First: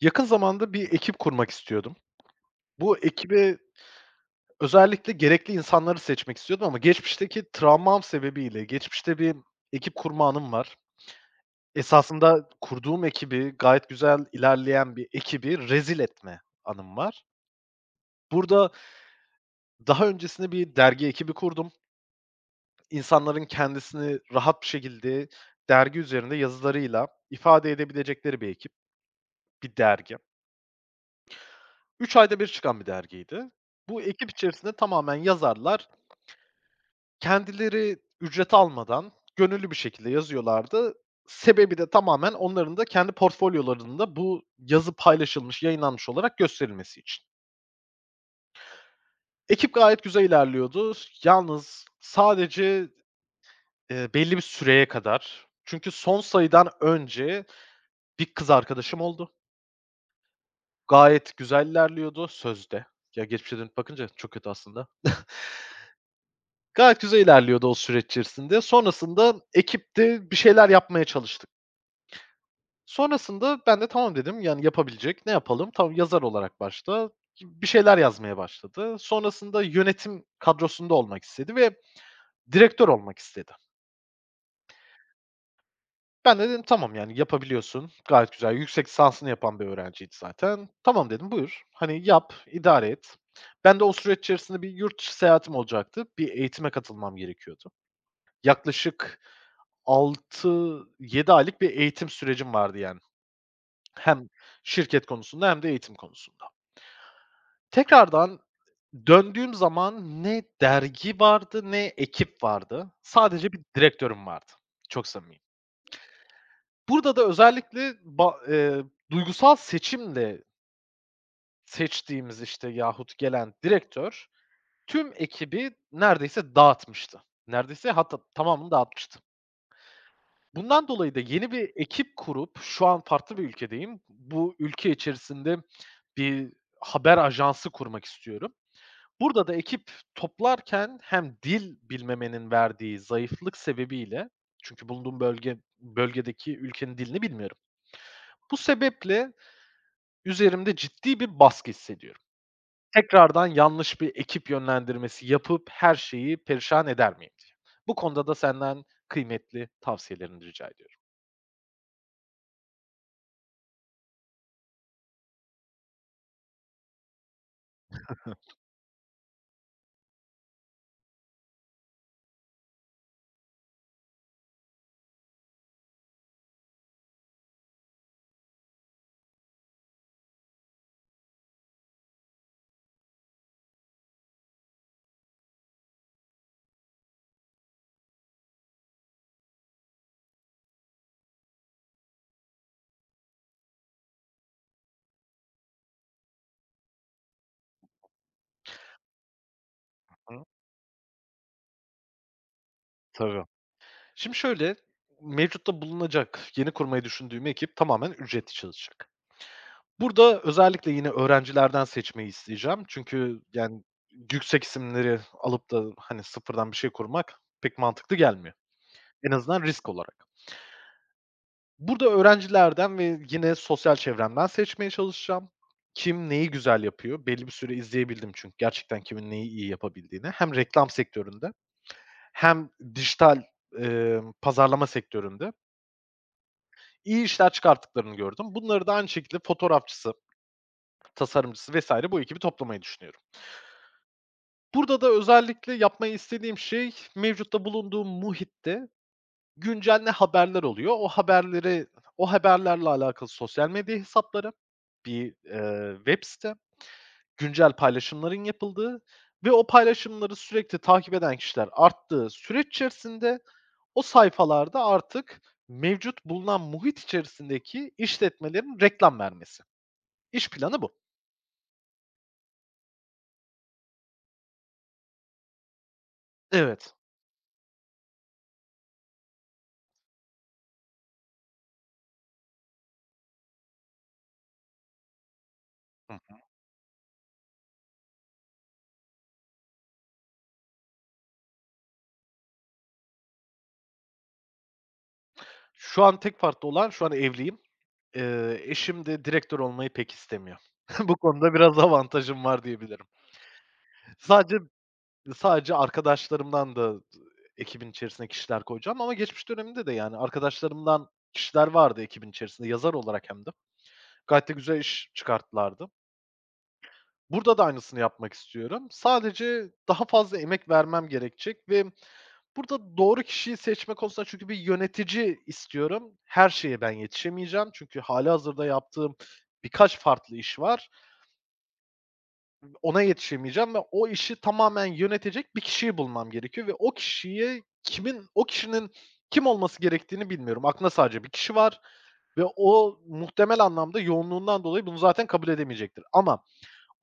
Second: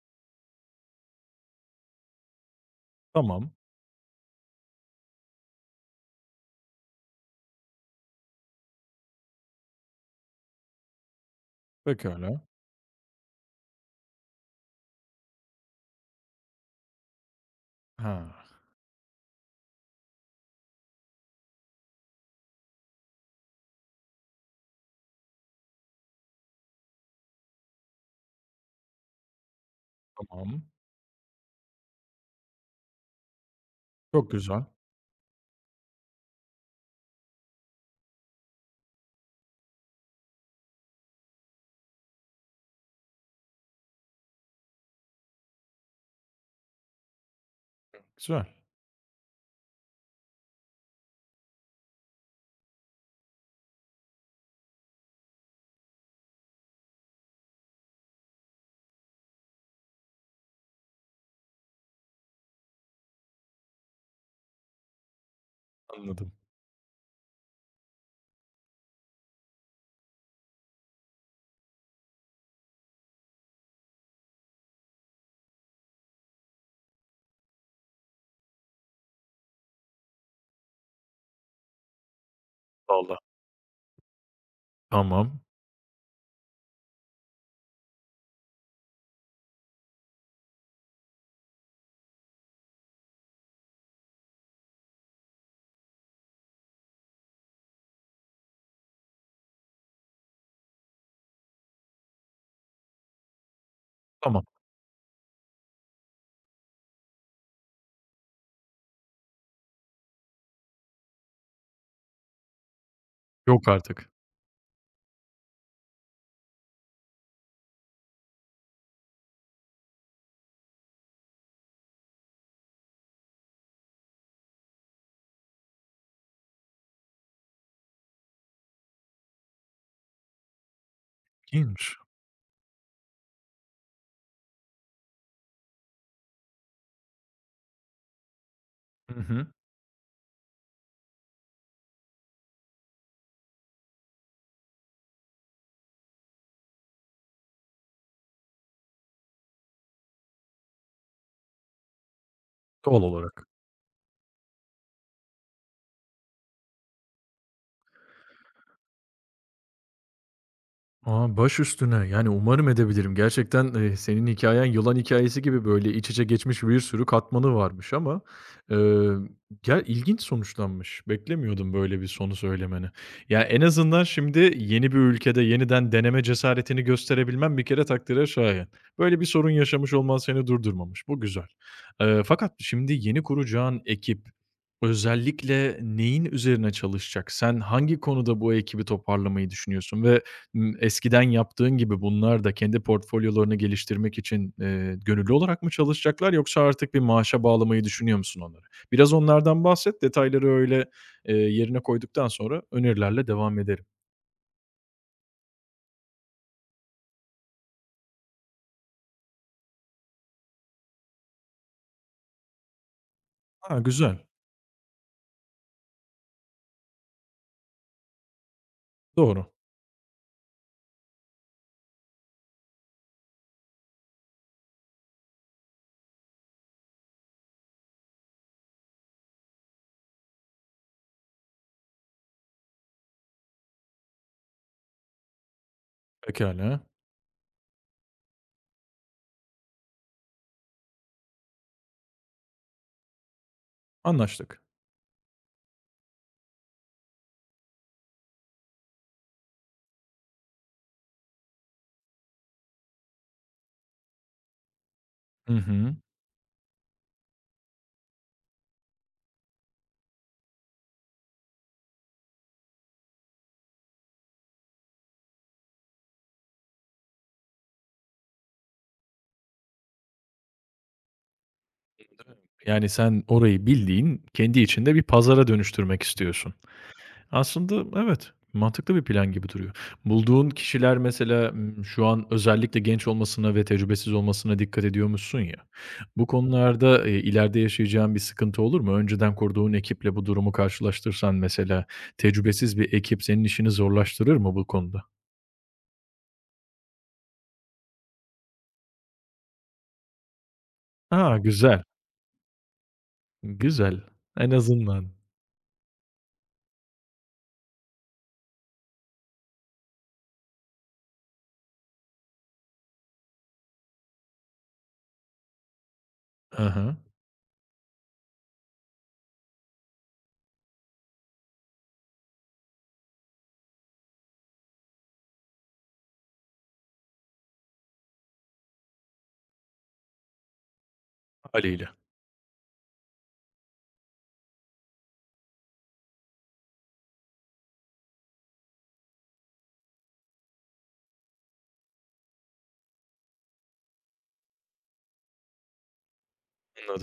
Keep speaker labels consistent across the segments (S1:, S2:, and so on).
S1: Yakın zamanda bir ekip kurmak istiyordum. Bu
S2: Tamam,
S1: ekibe özellikle gerekli insanları seçmek istiyordum ama geçmişteki travmam sebebiyle geçmişte bir ekip kurma anım var.
S2: pekâlâ.
S1: Esasında kurduğum ekibi, gayet güzel ilerleyen bir ekibi rezil etme anım var.
S2: Ha,
S1: Burada daha öncesinde bir dergi ekibi kurdum. İnsanların kendisini rahat bir şekilde dergi üzerinde yazılarıyla ifade edebilecekleri bir ekip, bir dergi.
S2: tamam.
S1: 3 ayda bir çıkan bir dergiydi. Bu ekip
S2: Çok güzel.
S1: içerisinde tamamen yazarlar. Kendileri ücret almadan gönüllü bir şekilde yazıyorlardı. Sebebi de tamamen onların da kendi portfolyolarında bu yazı paylaşılmış, yayınlanmış olarak gösterilmesi için.
S2: Güzel,
S1: Ekip gayet güzel ilerliyordu. Yalnız sadece, belli bir süreye kadar. Çünkü son sayıdan önce bir kız arkadaşım oldu. Gayet güzel ilerliyordu sözde. Ya, geçmişe dönüp bakınca çok kötü aslında.
S2: anladım.
S1: Gayet güzel ilerliyordu o süreç içerisinde. Sonrasında ekipte bir şeyler yapmaya çalıştı. Sonrasında ben de tamam dedim, yani, yapabilecek, ne yapalım? Tamam, yazar olarak başta bir şeyler yazmaya başladı. Sonrasında yönetim kadrosunda olmak istedi ve direktör olmak
S2: Valla.
S1: istedi.
S2: Tamam,
S1: Ben de dedim, "Tamam, yani, yapabiliyorsun, gayet güzel." Yüksek lisansını yapan bir öğrenciydi zaten. "Tamam," dedim, "Buyur, hani, yap, idare et." Ben de o süreç içerisinde bir yurt dışı seyahatim olacaktı. Bir eğitime katılmam gerekiyordu. Yaklaşık 6-7 aylık bir eğitim sürecim vardı, yani. Hem
S2: tamam.
S1: şirket konusunda hem de eğitim konusunda. Tekrardan döndüğüm zaman ne dergi vardı ne ekip vardı. Sadece bir
S2: Yok artık.
S1: direktörüm vardı. Çok samimiyim. Burada da özellikle ba duygusal seçimle seçtiğimiz, işte, yahut gelen direktör tüm ekibi neredeyse dağıtmıştı. Neredeyse hatta tamamını dağıtmıştı. Bundan dolayı da yeni bir
S2: İyiymiş.
S1: ekip kurup şu an farklı bir ülkedeyim. Bu ülke içerisinde bir haber ajansı kurmak istiyorum.
S2: Hı hı.
S1: Burada da ekip toplarken hem dil bilmemenin verdiği zayıflık sebebiyle çünkü bulunduğum bölgedeki ülkenin dilini bilmiyorum. Bu sebeple üzerimde ciddi bir baskı hissediyorum.
S2: Doğal olarak.
S1: Tekrardan yanlış bir ekip yönlendirmesi yapıp her şeyi perişan eder miyim diye. Bu konuda da senden kıymetli tavsiyelerini rica ediyorum.
S2: A, baş üstüne. Yani, umarım edebilirim. Gerçekten, senin hikayen yılan hikayesi gibi, böyle, iç içe geçmiş bir sürü katmanı varmış ama, eee, ya, ilginç sonuçlanmış. Beklemiyordum böyle bir sonu söylemeni. Ya, en azından şimdi yeni bir ülkede yeniden deneme cesaretini gösterebilmem bir kere takdire şayan. Böyle bir sorun yaşamış olman seni durdurmamış. Bu güzel. Fakat şimdi yeni kuracağın ekip özellikle neyin üzerine çalışacak? Sen hangi konuda bu ekibi toparlamayı düşünüyorsun ve eskiden yaptığın gibi bunlar da kendi portfolyolarını geliştirmek için, gönüllü olarak mı çalışacaklar yoksa artık bir maaşa bağlamayı düşünüyor musun onları? Biraz onlardan bahset,
S1: Hı,
S2: detayları öyle, yerine koyduktan sonra önerilerle
S1: tabii.
S2: devam ederim.
S1: Şimdi şöyle, mevcutta bulunacak, yeni kurmayı düşündüğüm ekip tamamen ücretli çalışacak. Burada özellikle yine öğrencilerden seçmeyi isteyeceğim. Çünkü,
S2: Ha,
S1: yani,
S2: güzel.
S1: yüksek isimleri alıp da, hani, sıfırdan bir şey kurmak pek mantıklı gelmiyor. En
S2: Doğru.
S1: azından risk olarak. Burada öğrencilerden ve yine sosyal çevremden seçmeye çalışacağım. Kim neyi güzel yapıyor? Belli bir süre izleyebildim çünkü gerçekten kimin neyi iyi yapabildiğini. Hem reklam sektöründe hem dijital, pazarlama sektöründe
S2: Pekala.
S1: iyi işler çıkarttıklarını gördüm. Bunları da aynı şekilde fotoğrafçısı, tasarımcısı vesaire bu ekibi toplamayı düşünüyorum.
S2: Anlaştık.
S1: Burada da özellikle yapmayı istediğim şey mevcutta bulunduğum muhitte güncel ne haberler oluyor, o haberlerle alakalı sosyal medya hesapları, bir,
S2: Hı hı.
S1: web site, güncel paylaşımların yapıldığı ve o paylaşımları sürekli takip eden kişiler arttığı süreç içerisinde o sayfalarda artık mevcut bulunan muhit içerisindeki işletmelerin reklam vermesi. İş planı bu.
S2: Yani sen orayı bildiğin kendi içinde bir pazara dönüştürmek istiyorsun.
S1: Evet.
S2: Aslında evet, mantıklı bir plan gibi duruyor. Bulduğun kişiler mesela, şu an özellikle genç olmasına ve tecrübesiz olmasına dikkat ediyormuşsun ya.
S1: Hı.
S2: Bu konularda, ileride yaşayacağın bir sıkıntı olur mu? Önceden kurduğun ekiple bu durumu karşılaştırsan mesela, tecrübesiz bir ekip senin işini zorlaştırır mı bu konuda?
S1: Şu an tek farklı olan şu an evliyim. Eşim de direktör olmayı pek istemiyor. Bu
S2: A,
S1: konuda biraz
S2: güzel,
S1: avantajım var diyebilirim.
S2: güzel. En
S1: Sadece
S2: azından.
S1: sadece arkadaşlarımdan da ekibin içerisine kişiler koyacağım ama geçmiş döneminde de, yani, arkadaşlarımdan kişiler vardı ekibin içerisinde yazar olarak hem de. Gayet de güzel iş çıkarttılardı.
S2: Aha, hı.
S1: Burada da aynısını yapmak istiyorum. Sadece daha fazla emek vermem gerekecek ve burada doğru kişiyi seçme konusunda çünkü bir yönetici istiyorum. Her şeye ben yetişemeyeceğim. Çünkü hâlihazırda yaptığım birkaç farklı iş var.
S2: Hâliyle.
S1: Ona yetişemeyeceğim ve o işi tamamen yönetecek bir kişiyi bulmam gerekiyor ve o kişinin kim olması gerektiğini bilmiyorum. Aklımda sadece bir kişi var ve o muhtemel anlamda yoğunluğundan dolayı bunu zaten kabul edemeyecektir ama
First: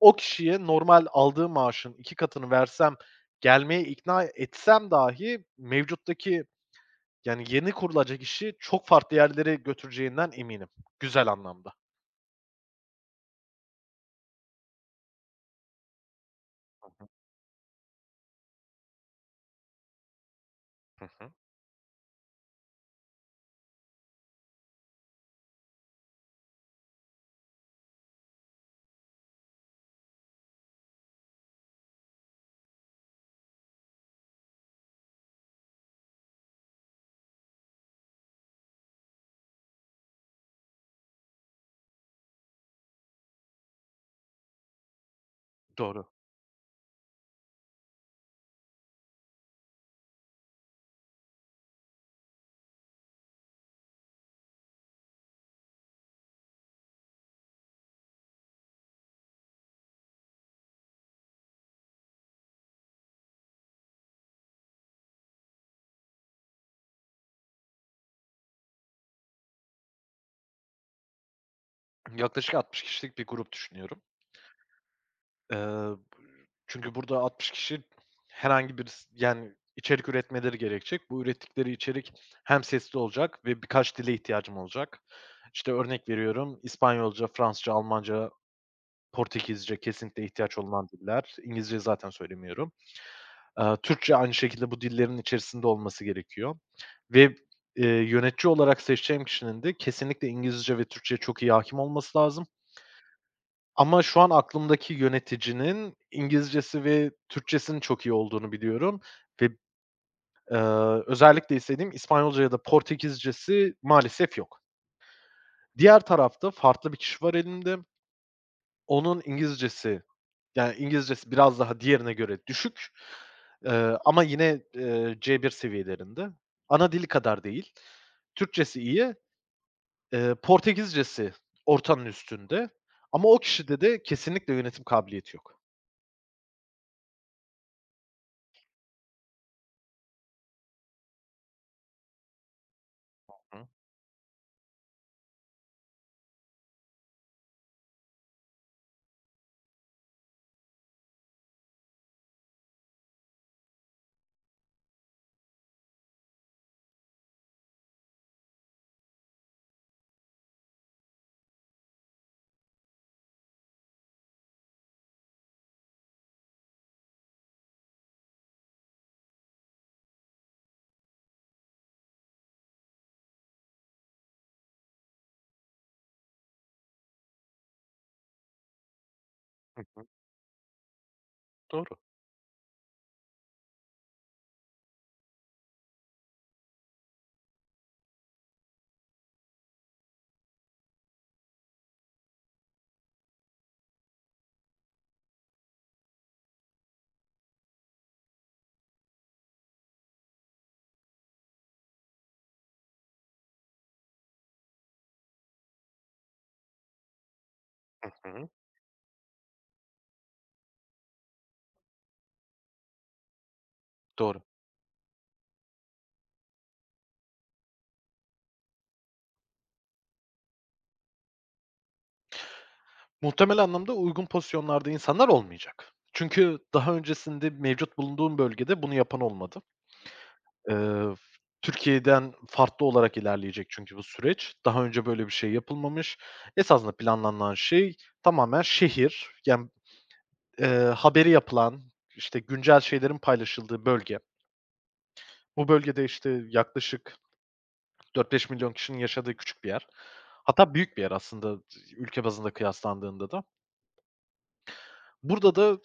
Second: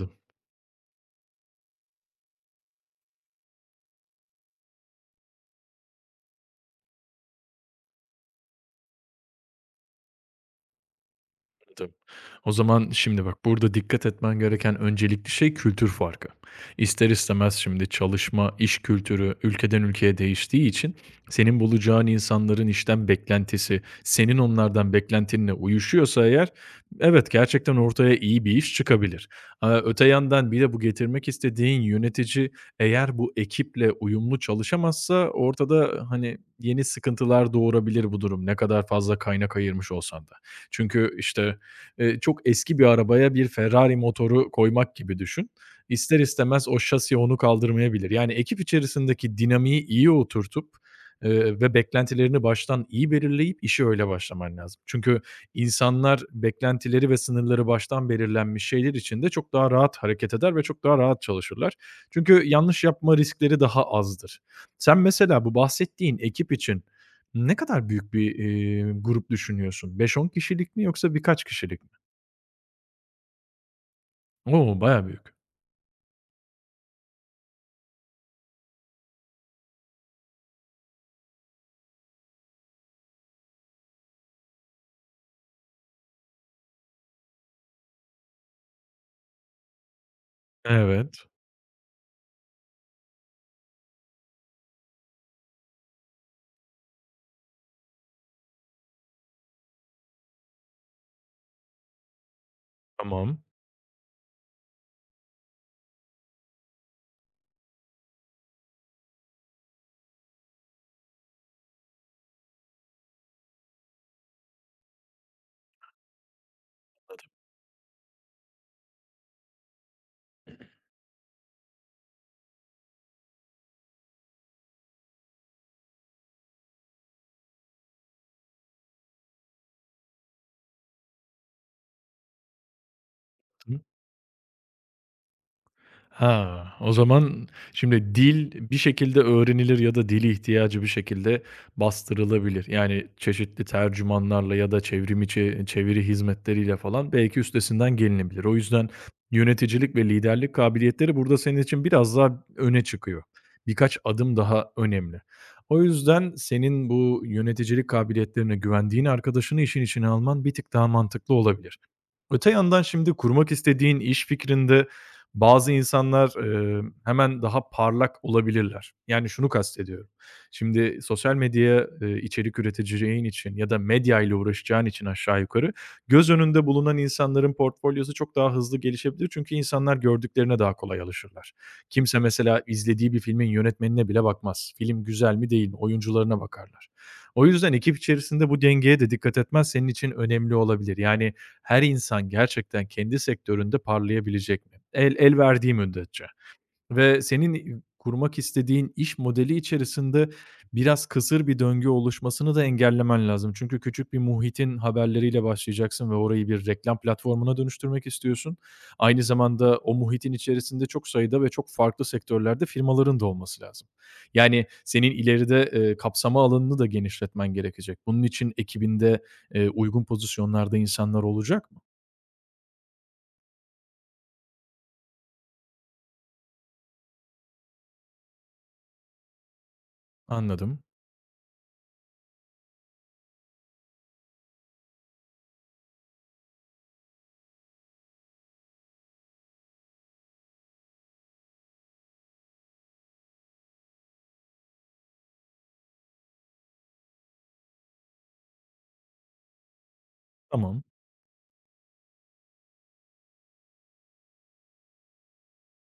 S1: o kişiye normal aldığı maaşın 2 katını versem, gelmeye ikna etsem dahi mevcuttaki, yani, yeni kurulacak işi çok farklı yerlere götüreceğinden eminim, güzel anlamda.
S2: anladım. O zaman şimdi bak burada dikkat etmen gereken öncelikli şey kültür farkı.
S1: Hı hı.
S2: İster istemez şimdi çalışma, iş kültürü ülkeden ülkeye değiştiği için senin bulacağın insanların işten beklentisi, senin onlardan beklentinle uyuşuyorsa eğer evet gerçekten ortaya iyi bir iş çıkabilir. Öte yandan bir de bu getirmek istediğin yönetici eğer bu ekiple uyumlu çalışamazsa ortada hani yeni sıkıntılar doğurabilir bu durum ne kadar fazla kaynak ayırmış olsan da. Çünkü işte çok eski bir arabaya bir Ferrari motoru koymak gibi düşün.
S1: Doğru.
S2: İster istemez o şasi onu kaldırmayabilir. Yani ekip içerisindeki dinamiği iyi oturtup, ve beklentilerini baştan iyi belirleyip işe öyle başlaman lazım. Çünkü insanlar beklentileri ve sınırları baştan belirlenmiş şeyler içinde çok daha rahat hareket eder ve çok daha rahat çalışırlar. Çünkü yanlış yapma riskleri daha azdır. Sen mesela bu bahsettiğin ekip için ne kadar büyük bir, grup düşünüyorsun? Beş on kişilik mi yoksa birkaç kişilik mi?
S1: Yaklaşık 60 kişilik bir grup düşünüyorum.
S2: O! Bayağı büyük.
S1: Eee, çünkü burada 60 kişi herhangi bir yani, içerik üretmeleri gerekecek. Bu ürettikleri içerik hem sesli olacak ve birkaç dile ihtiyacım olacak. İşte, örnek veriyorum, İspanyolca, Fransızca, Almanca Portekizce kesinlikle ihtiyaç olunan
S2: Evet,
S1: diller. İngilizceyi zaten söylemiyorum. Türkçe aynı şekilde bu dillerin içerisinde olması gerekiyor ve, yönetici olarak seçeceğim kişinin de kesinlikle İngilizce ve Türkçeye çok iyi hâkim olması lazım
S2: tamam.
S1: ama şu an aklımdaki yöneticinin İngilizcesi ve Türkçesinin çok iyi olduğunu biliyorum ve, eee, özellikle istediğim İspanyolca ya da Portekizcesi maalesef yok. Diğer tarafta farklı bir kişi var elimde. Onun İngilizcesi Yani, İngilizcesi biraz daha diğerine göre düşük, ama yine, C1 seviyelerinde. Ana dili kadar değil. Türkçesi iyi. Portekizcesi ortanın üstünde ama o kişide
S2: Hı.
S1: de kesinlikle yönetim kabiliyeti yok.
S2: Ha, o zaman şimdi dil bir şekilde öğrenilir ya da dil ihtiyacı bir şekilde bastırılabilir. Yani
S1: Hı
S2: çeşitli
S1: hı.
S2: tercümanlarla ya da çevrimiçi çeviri hizmetleriyle falan belki üstesinden gelinebilir. O yüzden yöneticilik ve liderlik kabiliyetleri burada senin için biraz daha öne çıkıyor. Birkaç adım daha önemli. O yüzden senin bu yöneticilik kabiliyetlerine güvendiğin arkadaşını işin içine alman bir tık daha mantıklı olabilir. Öte yandan şimdi kurmak istediğin iş fikrinde bazı insanlar, hemen daha parlak olabilirler. Yani şunu kastediyorum. Şimdi sosyal medyaya, içerik üreteceğin için ya da medya ile uğraşacağın için aşağı yukarı göz önünde bulunan insanların portfolyosu çok daha hızlı gelişebilir. Çünkü
S1: Hı
S2: insanlar
S1: hı.
S2: gördüklerine daha kolay alışırlar.
S1: Doğru.
S2: Kimse mesela izlediği bir filmin yönetmenine bile bakmaz. Film güzel mi değil mi? Oyuncularına bakarlar. O yüzden ekip içerisinde bu dengeye de dikkat etmen senin için önemli olabilir. Yani her insan gerçekten kendi sektöründe parlayabilecek mi? El el verdiği müddetçe ve senin, kurmak istediğin iş modeli içerisinde biraz kısır bir döngü oluşmasını da engellemen lazım. Çünkü küçük bir muhitin haberleriyle başlayacaksın ve orayı bir reklam platformuna dönüştürmek
S1: Hı hı.
S2: istiyorsun. Aynı zamanda o muhitin içerisinde çok sayıda ve çok farklı sektörlerde firmaların da olması lazım.
S1: Doğru.
S2: Yani senin ileride, kapsama alanını da genişletmen gerekecek. Bunun için ekibinde, uygun pozisyonlarda insanlar olacak mı?
S1: Muhtemel anlamda uygun pozisyonlarda insanlar olmayacak. Çünkü daha öncesinde mevcut bulunduğum bölgede bunu yapan olmadı.
S2: Anladım.
S1: F Türkiye'den farklı olarak ilerleyecek çünkü bu süreç. Daha önce böyle bir şey yapılmamış. Esasında planlanan şey tamamen şehir, yani, eee, haberi yapılan, işte, güncel şeylerin paylaşıldığı bölge. Bu bölgede, işte, yaklaşık 4 milyon kişinin yaşadığı küçük bir yer. Hatta
S2: Tamam,
S1: büyük bir yer aslında ülke bazında kıyaslandığında da. Burada da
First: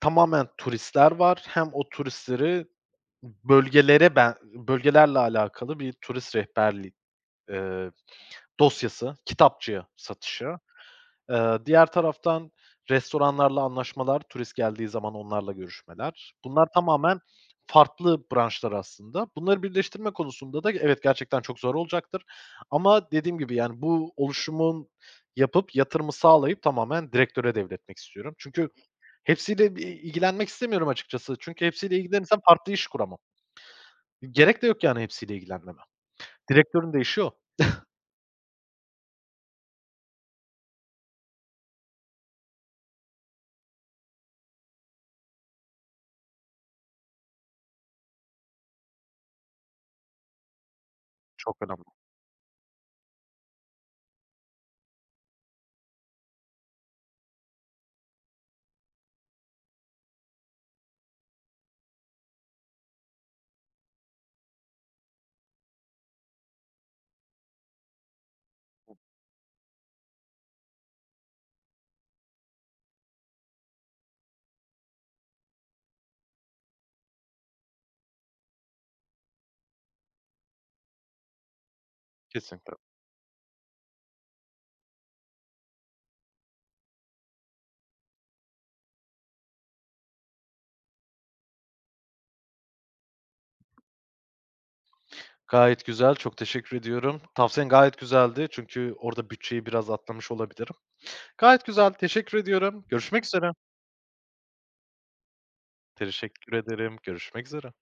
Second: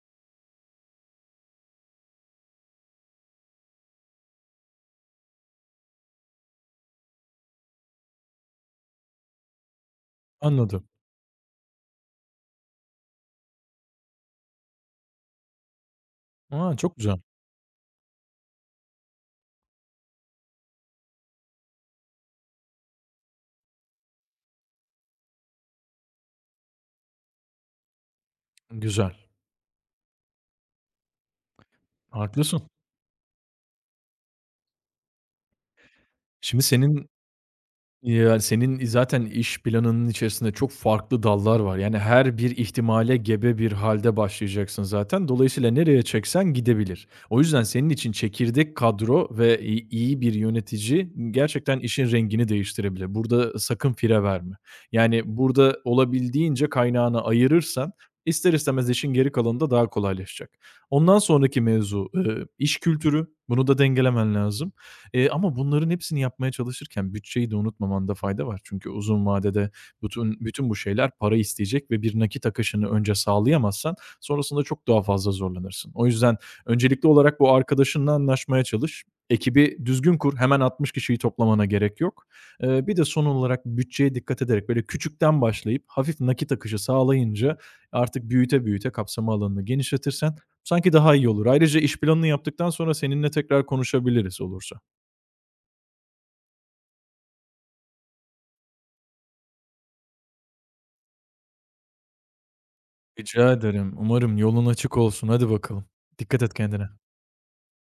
S1: tamamen turistler var. Hem o turistleri bölgelere ben bölgelerle alakalı bir turist rehberliği, dosyası, kitapçıya satışı.
S2: anladım.
S1: Diğer taraftan restoranlarla anlaşmalar, turist geldiği zaman onlarla görüşmeler. Bunlar
S2: A, çok güzel.
S1: tamamen farklı branşlar aslında. Bunları birleştirme konusunda da evet, gerçekten çok zor olacaktır ama dediğim gibi, yani, bu oluşumun yapıp yatırımı sağlayıp tamamen direktöre devretmek istiyorum. Çünkü
S2: Güzel,
S1: hepsiyle bir ilgilenmek istemiyorum açıkçası. Çünkü hepsiyle ilgilenirsem
S2: haklısın.
S1: farklı iş kuramam. Gerek de yok, yani, hepsiyle ilgilenmeme.
S2: Şimdi
S1: Direktörün de
S2: senin
S1: işi o.
S2: ya, senin zaten iş planının içerisinde çok farklı dallar var. Yani her bir ihtimale gebe bir halde başlayacaksın zaten. Dolayısıyla nereye çeksen gidebilir. O yüzden senin için çekirdek kadro ve iyi bir yönetici
S1: Çok
S2: gerçekten
S1: önemli.
S2: işin rengini değiştirebilir. Burada sakın fire verme. Yani burada olabildiğince kaynağını ayırırsan ister istemez işin geri kalanı da daha kolaylaşacak. Ondan sonraki mevzu, iş kültürü. Bunu da dengelemen lazım. Ama bunların hepsini yapmaya çalışırken bütçeyi de unutmamanda fayda var. Çünkü uzun vadede bütün bu şeyler para isteyecek ve bir nakit akışını önce sağlayamazsan sonrasında çok daha fazla zorlanırsın. O yüzden öncelikli olarak bu arkadaşınla anlaşmaya çalış. Ekibi düzgün kur. Hemen 60 kişiyi toplamana gerek yok.
S1: Kesinlikle.
S2: Bir de son olarak bütçeye dikkat ederek böyle küçükten başlayıp hafif nakit akışı sağlayınca artık büyüte büyüte kapsama alanını genişletirsen sanki daha iyi olur. Ayrıca iş planını yaptıktan sonra seninle tekrar konuşabiliriz olursa.
S1: Gayet güzel, çok teşekkür ediyorum. Tavsiyen gayet güzeldi çünkü orada bütçeyi biraz atlamış olabilirim. Gayet güzel, teşekkür ediyorum. Görüşmek üzere.
S2: Rica ederim. Umarım yolun açık olsun. Hadi bakalım. Dikkat
S1: Teşekkür
S2: et kendine.
S1: ederim. Görüşmek üzere.